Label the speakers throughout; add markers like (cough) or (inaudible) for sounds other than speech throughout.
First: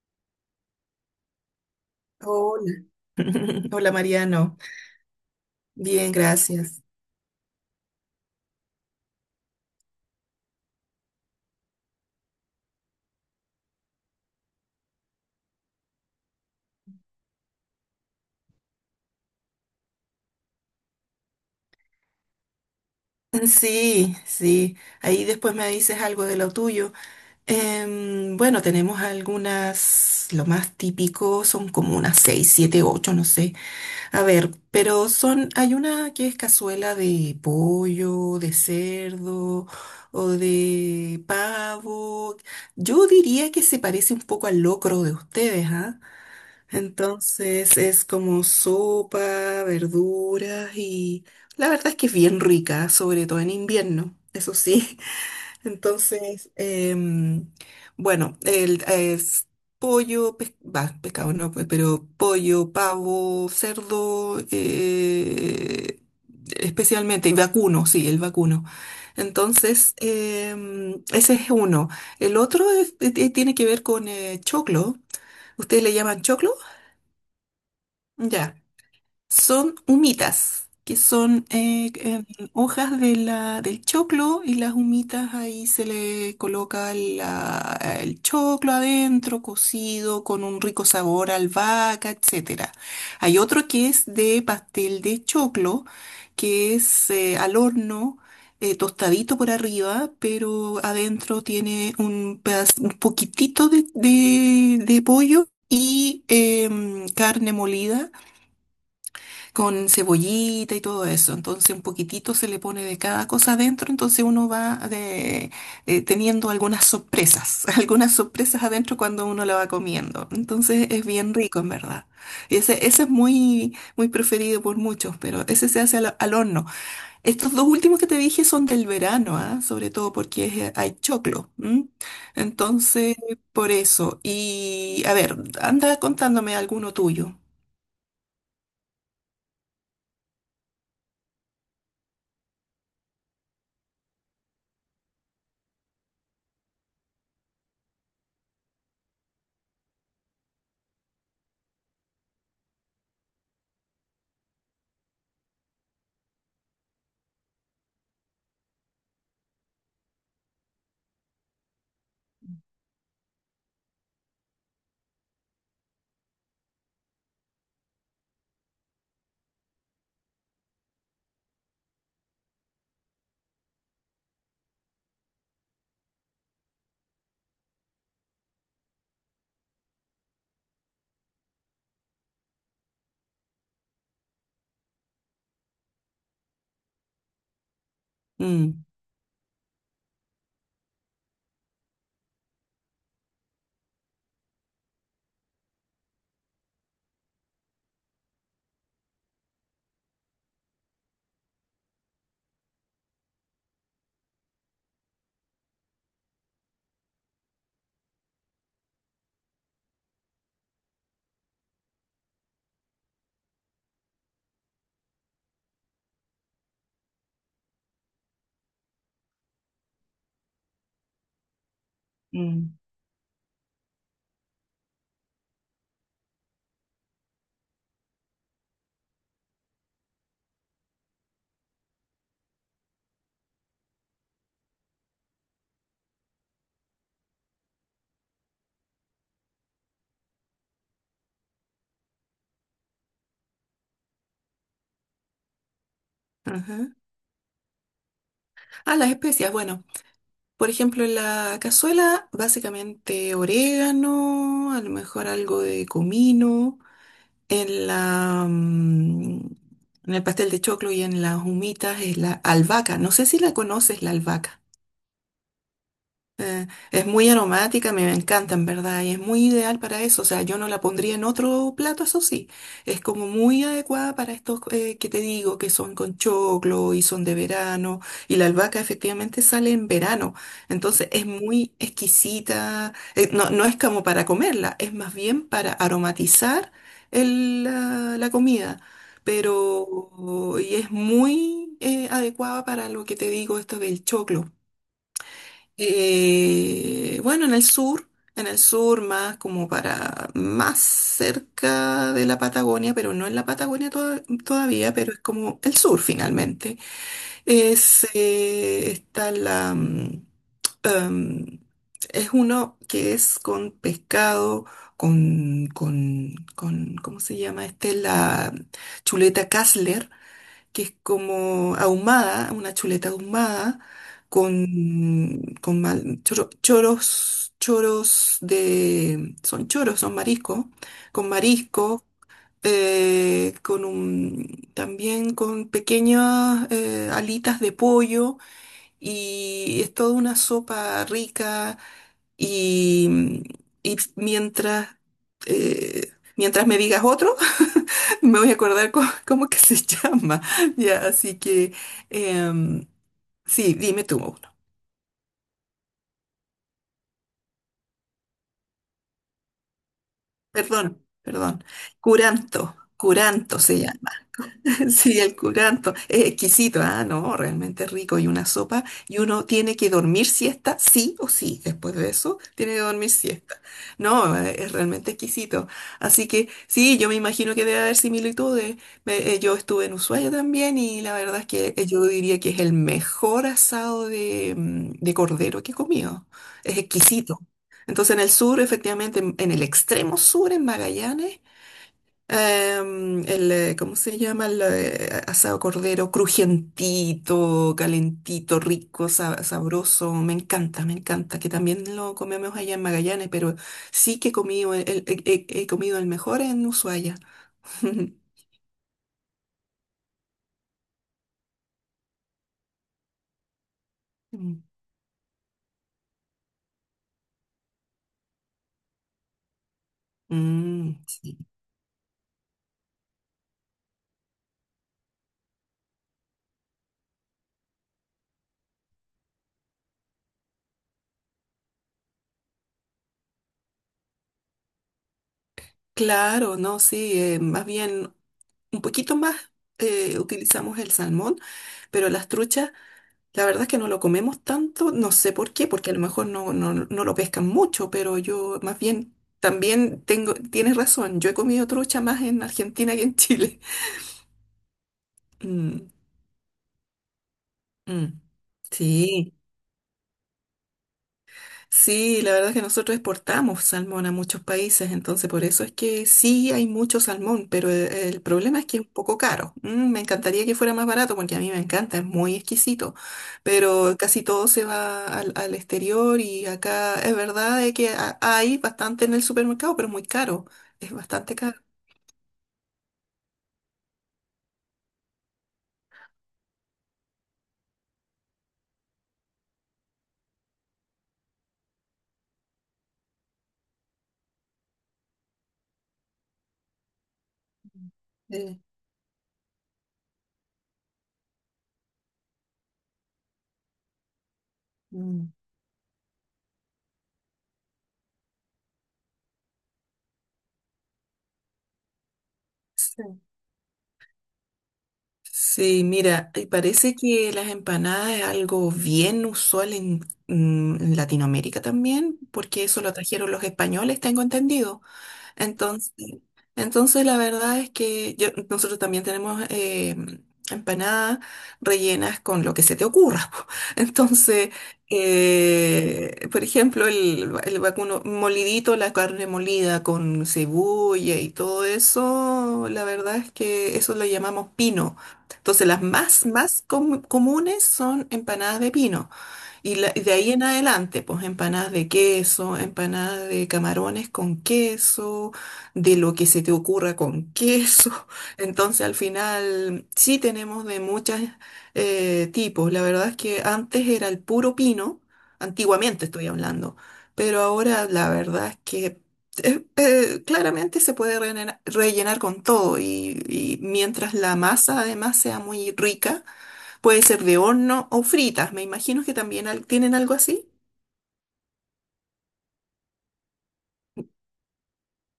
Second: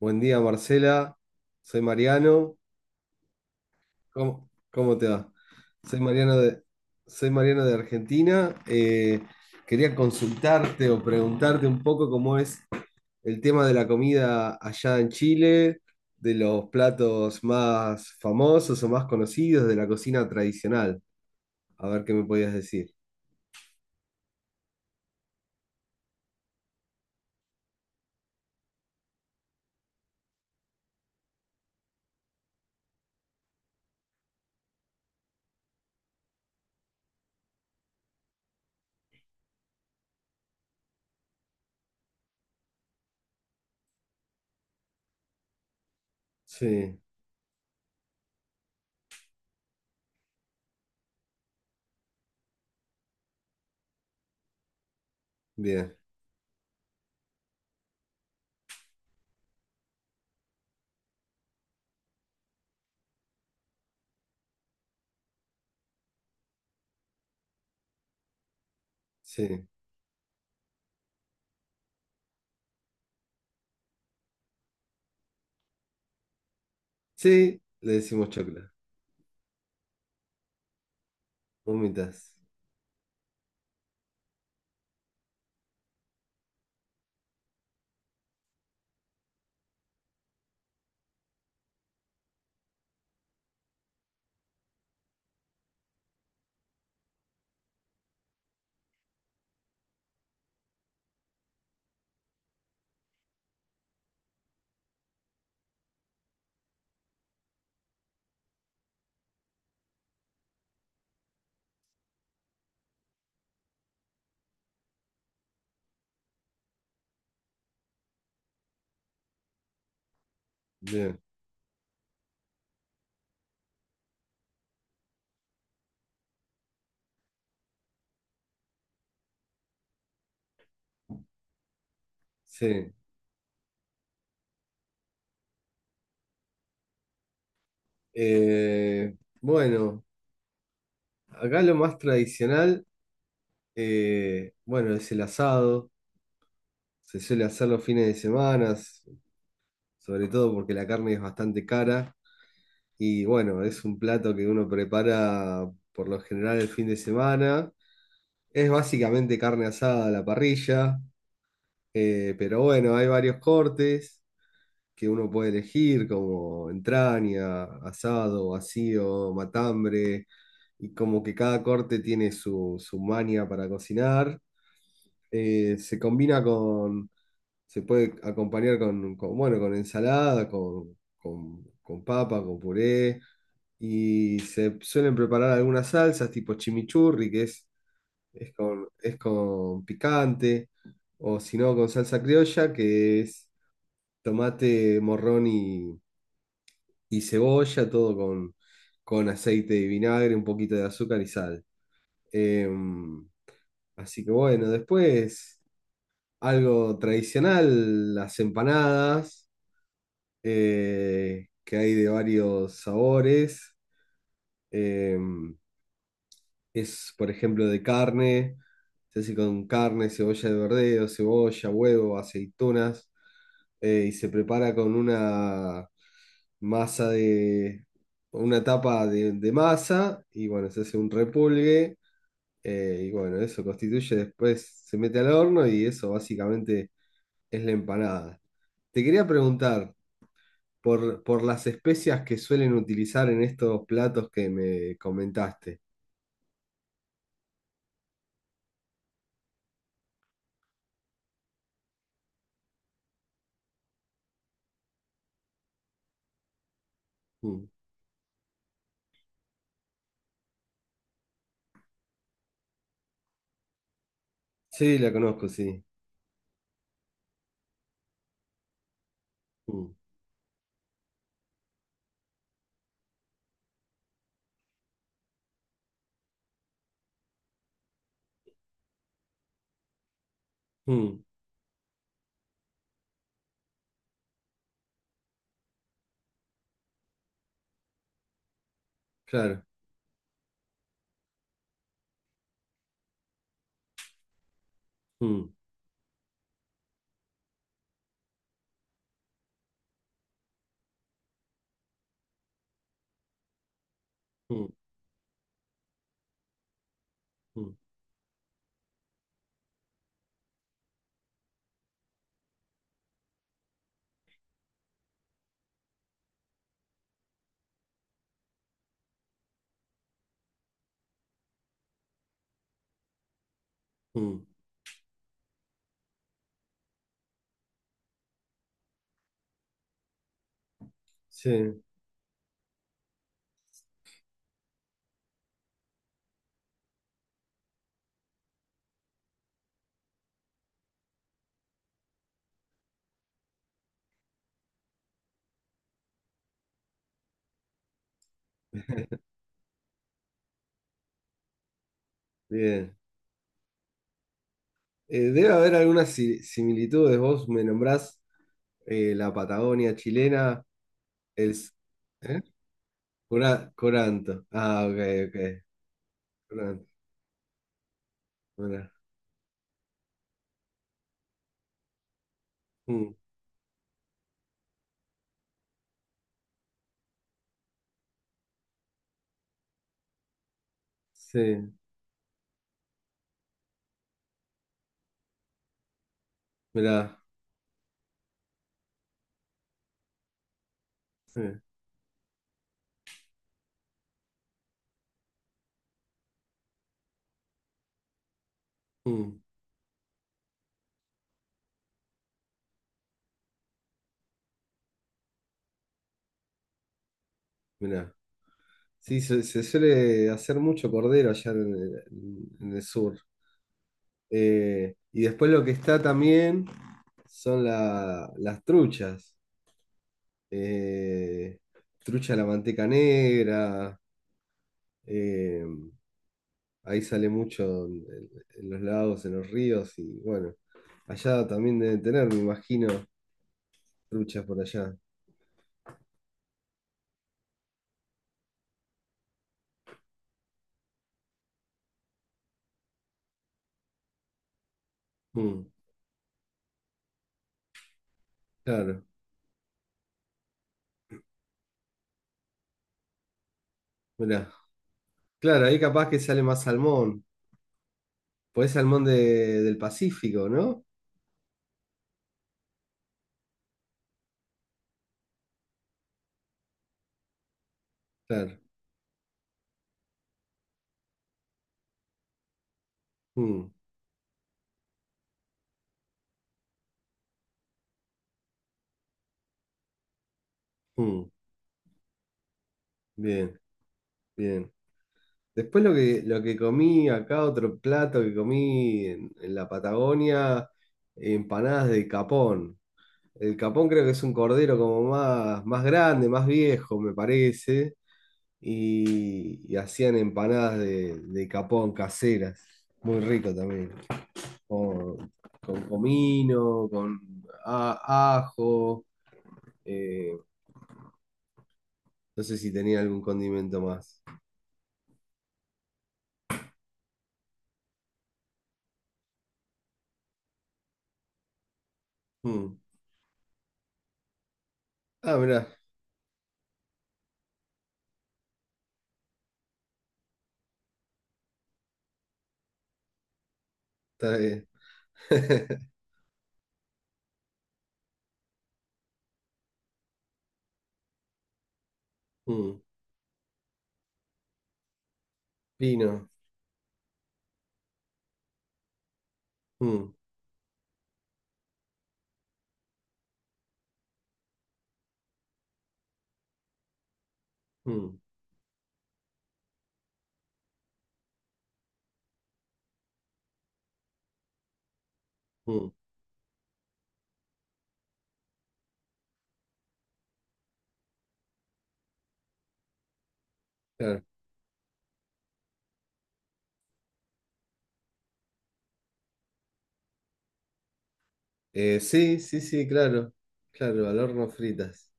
Speaker 1: Buen día, Marcela. Soy Mariano.
Speaker 2: Hola, (laughs) hola
Speaker 1: ¿Cómo,
Speaker 2: Mariano.
Speaker 1: cómo te va? Soy
Speaker 2: Bien,
Speaker 1: Mariano de,
Speaker 2: gracias.
Speaker 1: Soy Mariano de Argentina. Quería consultarte o preguntarte un poco cómo es el tema de la comida allá en Chile, de los platos más famosos o más conocidos de la cocina tradicional. A ver qué me podías decir.
Speaker 2: Sí, sí. Ahí después me dices algo de lo tuyo. Bueno, tenemos algunas, lo más típico son como unas seis, siete, ocho, no sé. A ver, pero son, hay una que es cazuela de pollo, de cerdo o de pavo. Yo diría que se parece un poco al locro de ustedes, ¿ah?
Speaker 1: Sí,
Speaker 2: Entonces es como sopa, verduras y la verdad es que es bien rica, sobre todo en invierno, eso sí. (laughs)
Speaker 1: bien,
Speaker 2: Entonces, em, bueno, es pollo, bah, pescado no, pues, pero pollo, pavo, cerdo, especialmente, y vacuno, sí, el vacuno.
Speaker 1: sí.
Speaker 2: Entonces, ese es uno. El otro tiene que ver con choclo. ¿Ustedes le llaman choclo?
Speaker 1: Sí, le decimos
Speaker 2: Ya.
Speaker 1: chocla.
Speaker 2: Son humitas, que son
Speaker 1: Vomitas.
Speaker 2: hojas de del choclo, y las humitas ahí se le coloca el choclo adentro, cocido, con un rico sabor a albahaca, etcétera. Hay otro que es de pastel de choclo, que es al horno. Tostadito por arriba, pero adentro tiene un, un poquitito de, de pollo y carne molida con cebollita y todo eso. Entonces un poquitito se le pone de cada cosa adentro, entonces uno va teniendo algunas sorpresas, (laughs) algunas sorpresas adentro cuando uno la va comiendo. Entonces es
Speaker 1: Bien,
Speaker 2: bien rico en verdad. Y ese es muy, muy preferido por muchos, pero ese se hace al, al horno. Estos dos últimos que te dije son del verano, ¿ah? Sobre todo porque hay choclo. ¿M?
Speaker 1: sí.
Speaker 2: Entonces, por eso. Y a ver, anda contándome alguno tuyo.
Speaker 1: Eh, bueno, acá lo más tradicional, bueno, es el asado. Se suele hacer los fines de semana, sobre todo porque la carne es bastante cara. Y bueno, es un plato que uno prepara por lo general el fin de semana. Es básicamente carne asada a la parrilla, pero bueno, hay varios cortes que uno puede elegir, como entraña, asado, vacío, matambre. Y como que cada corte tiene su maña para cocinar. eh, se combina con, Se puede acompañar bueno, con ensalada, con papa, con puré, y se suelen preparar algunas salsas tipo chimichurri, es
Speaker 2: Mm,
Speaker 1: es con picante, o si no, con salsa criolla, que es tomate, y cebolla, con aceite y vinagre, un poquito de azúcar y sal. Em, Así que bueno, después algo tradicional, las empanadas, que hay de varios sabores. Eh, por ejemplo, de carne, se hace con carne, cebolla de verdeo, cebolla, huevo,
Speaker 2: mm,
Speaker 1: aceitunas, y se prepara con una masa de, una tapa de masa, y bueno, se hace un repulgue y bueno, eso constituye después, se mete al horno y eso básicamente es la empanada. Te quería preguntar por las especias que suelen utilizar en estos platos que me comentaste.
Speaker 2: ajá. Ah, las especias, bueno. Por ejemplo, en la cazuela, básicamente orégano, a lo mejor algo de comino.
Speaker 1: Mm.
Speaker 2: En la, mm, en el pastel de choclo y en las humitas es la albahaca. No sé si la conoces, la albahaca.
Speaker 1: Sí, la conozco, sí.
Speaker 2: Es muy aromática, me encanta en verdad, y es muy ideal
Speaker 1: Mm.
Speaker 2: para eso. O sea, yo no la pondría en otro plato, eso sí. Es como muy adecuada para estos que te digo, que son con choclo y son de verano. Y la albahaca efectivamente sale en verano. Entonces
Speaker 1: Mm.
Speaker 2: es muy exquisita. No, no es como para comerla, es más bien para aromatizar la comida.
Speaker 1: Claro.
Speaker 2: Pero y es muy adecuada para lo que te digo, esto del choclo.
Speaker 1: Mm.
Speaker 2: Bueno, en el sur más como para más cerca de la Patagonia, pero no en la Patagonia
Speaker 1: Mm.
Speaker 2: todavía, pero es como el sur finalmente.
Speaker 1: Mm.
Speaker 2: Es, está la, mm, em, Es uno que es con pescado, con, ¿cómo se llama este? La chuleta Kassler, que es como ahumada, una chuleta ahumada,
Speaker 1: Mm.
Speaker 2: con choros, choros de, son choros, son mariscos, con
Speaker 1: Sí,
Speaker 2: marisco, con un, también con pequeñas alitas de pollo, y es toda una sopa rica y, y mientras, mientras me digas otro, (laughs) me voy a acordar (laughs) cómo, que se llama. (laughs) Ya, así que em,
Speaker 1: bien.
Speaker 2: sí, dime tú uno.
Speaker 1: Debe haber algunas similitudes. Vos me nombrás la Patagonia chilena,
Speaker 2: Perdón,
Speaker 1: el...
Speaker 2: perdón.
Speaker 1: s- ¿Eh?
Speaker 2: Curanto, curanto se llama.
Speaker 1: Coranto. Ah,
Speaker 2: (laughs)
Speaker 1: ok,
Speaker 2: Sí, el
Speaker 1: ok.
Speaker 2: curanto es exquisito,
Speaker 1: Coranto.
Speaker 2: ah, no, realmente rico, y una sopa
Speaker 1: Mira,
Speaker 2: y uno tiene que dormir siesta, sí o sí, después de eso tiene que dormir
Speaker 1: mm,
Speaker 2: siesta. No, es realmente exquisito. Así que sí, yo me imagino que debe haber similitudes. Yo estuve en Ushuaia también, y la verdad es
Speaker 1: sí,
Speaker 2: que yo diría que es el mejor asado de, mm, de cordero que he comido. Es
Speaker 1: mira,
Speaker 2: exquisito. Entonces en el sur, efectivamente, en el extremo sur, en Magallanes,
Speaker 1: sí,
Speaker 2: ¿Cómo se llama? El asado cordero, crujientito, calentito, rico,
Speaker 1: mm,
Speaker 2: sabroso. Me encanta, me encanta. Que también lo comemos allá en Magallanes, pero sí que he comido he comido el mejor en Ushuaia.
Speaker 1: mira.
Speaker 2: (laughs)
Speaker 1: Sí, se suele hacer mucho cordero allá en en el sur.
Speaker 2: Mm.
Speaker 1: Y después lo que está también son las truchas.
Speaker 2: Mm, sí.
Speaker 1: Eh, Trucha a la manteca negra. Eh, ahí sale mucho En los lagos, en los ríos. Y bueno, allá también deben tener, me imagino, truchas por allá.
Speaker 2: Claro, no, sí, más bien un poquito más utilizamos el salmón, pero las truchas. La verdad es que no lo comemos tanto, no sé por
Speaker 1: Mm,
Speaker 2: qué, porque a lo mejor no, no, no lo pescan mucho, pero yo más
Speaker 1: claro,
Speaker 2: bien también tengo, tienes razón, yo he comido trucha más en Argentina que en Chile. (laughs)
Speaker 1: mira. Claro, ahí
Speaker 2: Mm,
Speaker 1: capaz que sale más salmón.
Speaker 2: mm.
Speaker 1: Pues salmón
Speaker 2: Sí.
Speaker 1: de- del Pacífico, ¿no?
Speaker 2: Sí, la verdad es que nosotros exportamos salmón a muchos países, entonces por eso es que sí hay mucho salmón, pero el
Speaker 1: Claro.
Speaker 2: problema es que es un poco caro. Mm, me encantaría que fuera más barato porque a mí me encanta, es muy exquisito,
Speaker 1: Mm,
Speaker 2: pero casi todo se va al, al exterior, y acá es verdad de que hay bastante en el supermercado, pero muy caro, es
Speaker 1: mm,
Speaker 2: bastante caro.
Speaker 1: bien, bien. Después lo que comí acá, otro plato que comí en la Patagonia, empanadas de capón. El capón creo que es un cordero como más grande, más viejo, me parece.
Speaker 2: Eh,
Speaker 1: Y hacían empanadas de capón caseras. Muy rico también.
Speaker 2: mm.
Speaker 1: con, con comino, con ajo. eh, no sé si tenía algún condimento más.
Speaker 2: Sí, mira, y parece que las empanadas es algo bien usual en, mm, en Latinoamérica también, porque
Speaker 1: Mm.
Speaker 2: eso lo trajeron los españoles, tengo entendido.
Speaker 1: Ah, mirá,
Speaker 2: Entonces, entonces la verdad es que nosotros también tenemos empanadas rellenas con lo que se te ocurra. (laughs) Po.
Speaker 1: está
Speaker 2: Entonces,
Speaker 1: bien. (laughs)
Speaker 2: por ejemplo, el vacuno molidito, la carne molida con cebolla y todo eso,
Speaker 1: Mm.
Speaker 2: la verdad es que eso lo llamamos pino. Entonces, las más,
Speaker 1: Pino.
Speaker 2: más comunes son empanadas de pino. Y
Speaker 1: Mm,
Speaker 2: de ahí en adelante, pues empanadas de queso, empanadas de camarones con queso, de lo que se te ocurra con queso.
Speaker 1: mm,
Speaker 2: (laughs) Entonces al final sí tenemos de muchos tipos. La verdad es que antes era el puro pino,
Speaker 1: mm,
Speaker 2: antiguamente estoy hablando, pero ahora la verdad es que claramente se puede rellenar, con todo y mientras
Speaker 1: claro.
Speaker 2: la masa además sea muy rica. Puede ser de horno o fritas. Me imagino que también tienen algo así.
Speaker 1: Sí, sí, sí, claro. Claro, al horno fritas.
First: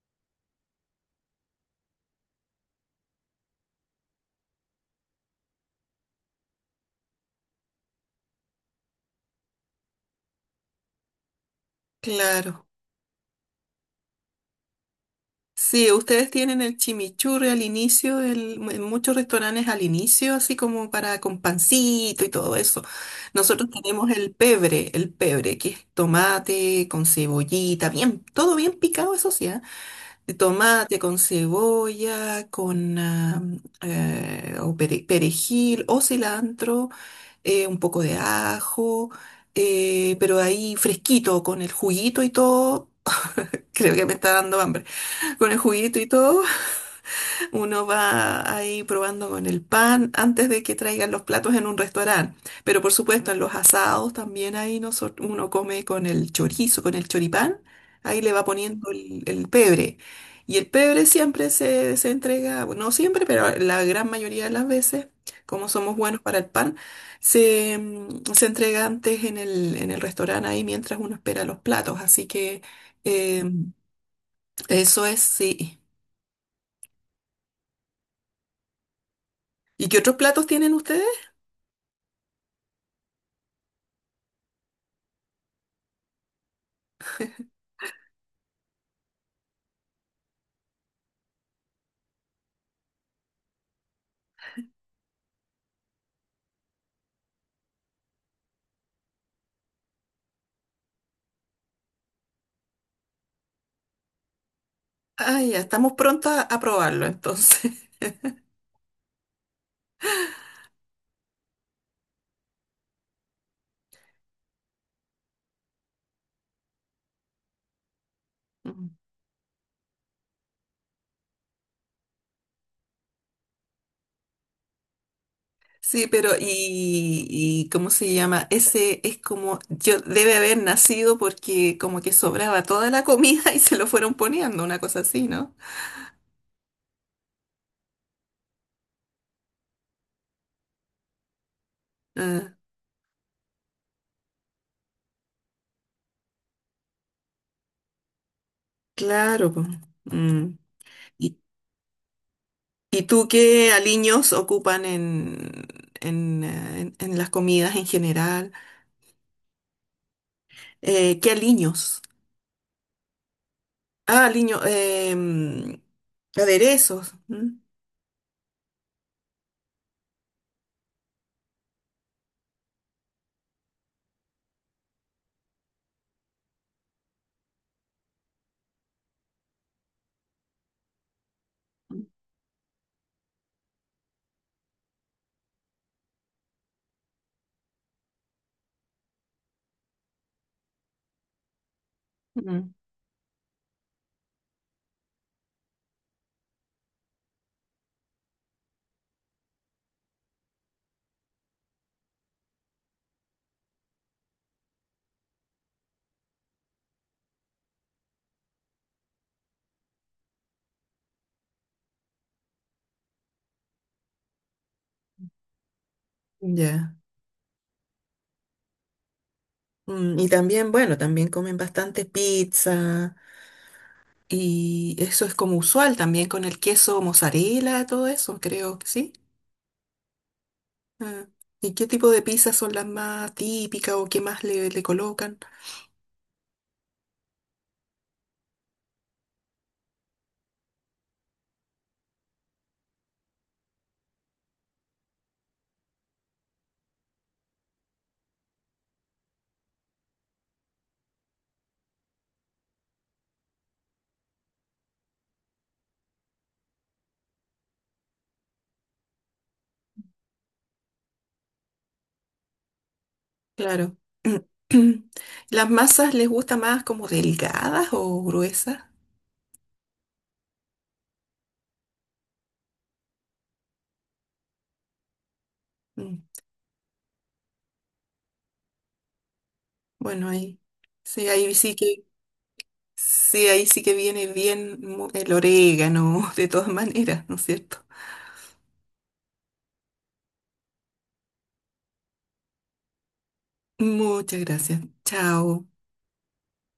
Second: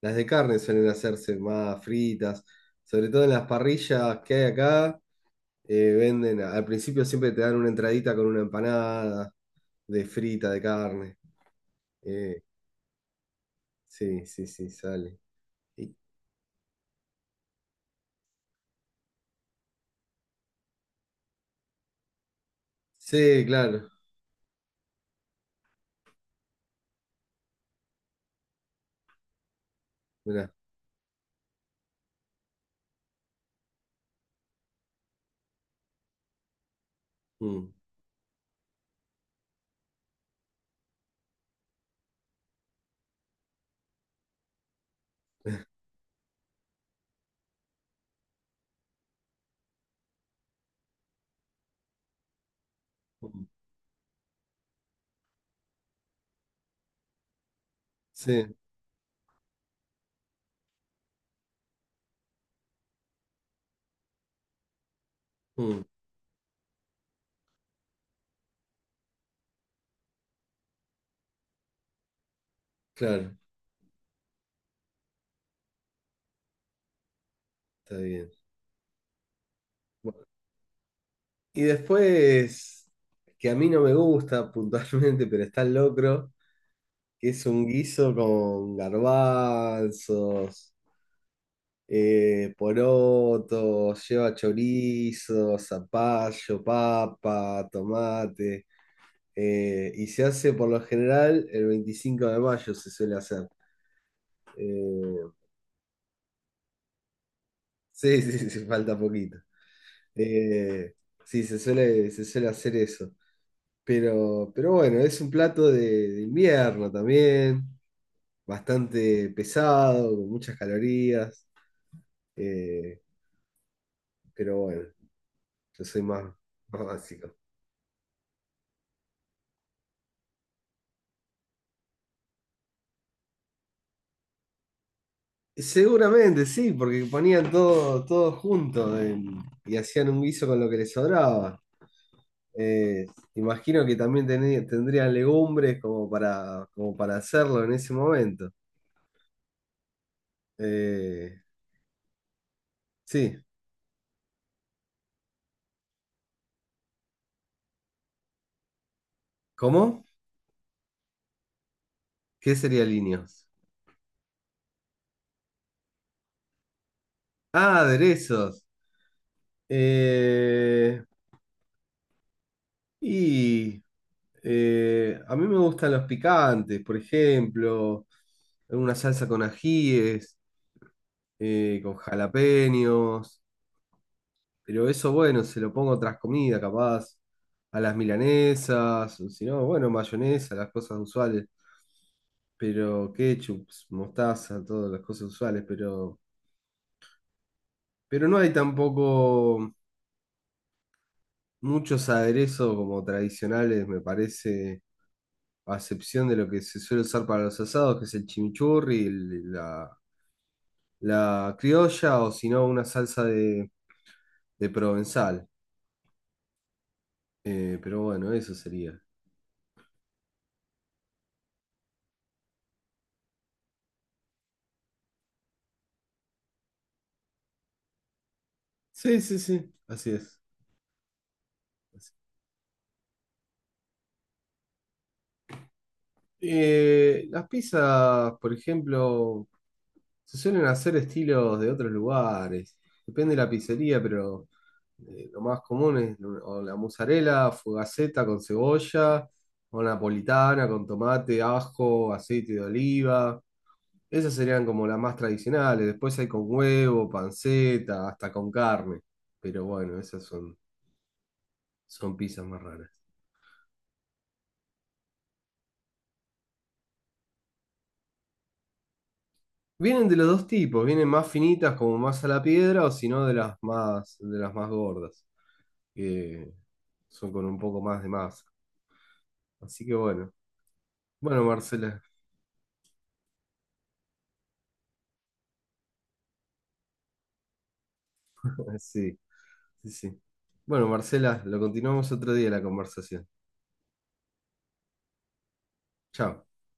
Speaker 1: Las de carne suelen hacerse más fritas. Sobre todo en las parrillas que hay acá. Venden, al principio siempre te dan una entradita con una empanada de frita de carne. Eh,
Speaker 2: Claro.
Speaker 1: Sí, sí, sí, sale.
Speaker 2: Sí,
Speaker 1: Y-
Speaker 2: ustedes tienen el chimichurri al inicio, en muchos restaurantes al inicio, así como para con pancito y todo eso.
Speaker 1: Sí,
Speaker 2: Nosotros
Speaker 1: claro.
Speaker 2: tenemos el pebre, que es tomate con cebollita, bien, todo bien picado, eso sí, ¿ah? De
Speaker 1: Mirá.
Speaker 2: tomate con cebolla, con ah, perejil o cilantro.
Speaker 1: Mm,
Speaker 2: Un poco de ajo, pero ahí fresquito, con el juguito y todo. Creo que me está dando hambre. Con el juguito y todo, uno va ahí probando con el pan antes de que traigan los platos en un restaurante. Pero por supuesto, en
Speaker 1: mm,
Speaker 2: los asados también ahí uno come con el chorizo, con el choripán. Ahí le va
Speaker 1: sí,
Speaker 2: poniendo el pebre. Y el pebre siempre se entrega, bueno, no siempre, pero la gran mayoría de las veces, como
Speaker 1: mm,
Speaker 2: somos buenos para el pan, se entrega antes en en el restaurante ahí mientras uno espera los platos. Así que
Speaker 1: claro.
Speaker 2: eh, eso es, sí.
Speaker 1: Está bien.
Speaker 2: ¿Y qué otros
Speaker 1: Bueno,
Speaker 2: platos tienen ustedes?
Speaker 1: y después, que a mí no me gusta (laughs) puntualmente, pero está el locro, que es un guiso con garbanzos, porotos, lleva chorizo, zapallo, papa, tomate. Y se hace por lo general el 25 de mayo, se suele hacer. Eh,
Speaker 2: Ah, ya, estamos prontos a probarlo entonces. (laughs)
Speaker 1: Sí, sí, sí, (laughs) sí, falta poquito. Eh, sí, se suele hacer eso. Pero bueno, es un plato de invierno también,
Speaker 2: Mm.
Speaker 1: bastante pesado, con muchas calorías. eh, pero bueno, yo soy
Speaker 2: Sí,
Speaker 1: más,
Speaker 2: pero
Speaker 1: más básico.
Speaker 2: y ¿cómo se llama? Ese es como, yo debe haber nacido porque como que sobraba toda la comida (laughs) y se lo fueron poniendo, una cosa así, ¿no?
Speaker 1: Seguramente sí, porque ponían todo junto en- y hacían un guiso con lo que les sobraba.
Speaker 2: Ah,
Speaker 1: Eh, Imagino que también tendrían legumbres como para, como para hacerlo en ese momento.
Speaker 2: claro. Po. Mm. ¿Y,
Speaker 1: Eh,
Speaker 2: y tú
Speaker 1: Sí.
Speaker 2: qué aliños ocupan en, en las comidas en general?
Speaker 1: ¿Cómo?
Speaker 2: ¿Qué aliños?
Speaker 1: ¿Qué sería líneas?
Speaker 2: Ah, aliños, aderezos. Mm.
Speaker 1: Ah, aderezos. Eh, y a mí me gustan los picantes, por ejemplo, una salsa con ajíes, con jalapeños, pero eso, bueno, se lo pongo a otras comidas, capaz, a las milanesas, o si no, bueno, mayonesa, las cosas usuales,
Speaker 2: Mm.
Speaker 1: pero ketchup, mostaza, todas las cosas usuales, pero no hay tampoco. Muchos aderezos como tradicionales, me parece, a excepción de lo que se suele usar para los asados, que es el chimichurri, la criolla o si no una salsa de provenzal.
Speaker 2: Ya.
Speaker 1: Pero bueno, eso sería.
Speaker 2: Mm, y también, bueno, también comen bastante pizza, y eso es como usual también con el queso mozzarella, todo eso, creo que sí.
Speaker 1: Sí, sí, sí, así es.
Speaker 2: Ah, ¿y qué tipo de pizzas son las más típicas o qué más le colocan?
Speaker 1: Las pizzas, por ejemplo, se suelen hacer estilos de otros lugares. Depende de la pizzería, pero lo más común es o la mozzarella, fugaceta con cebolla, o napolitana con tomate, ajo, aceite de oliva. Esas serían como las más tradicionales. Después hay con huevo, panceta, hasta con carne. Pero bueno, son pizzas más raras.
Speaker 2: Claro. (clears throat) ¿Las masas les gusta más como delgadas o gruesas?
Speaker 1: Vienen de los dos tipos, vienen más finitas como más a la piedra o si no de las más, de las más gordas,
Speaker 2: Mm,
Speaker 1: que son con un poco más de masa. Así que
Speaker 2: bueno,
Speaker 1: bueno, bueno
Speaker 2: ahí sí
Speaker 1: Marcela,
Speaker 2: que sí, ahí sí que viene bien el orégano, (laughs) de todas maneras, ¿no es cierto?
Speaker 1: (laughs) sí, sí, sí. Bueno Marcela, lo continuamos otro día la conversación.
Speaker 2: Muchas gracias. Chao.
Speaker 1: Chao.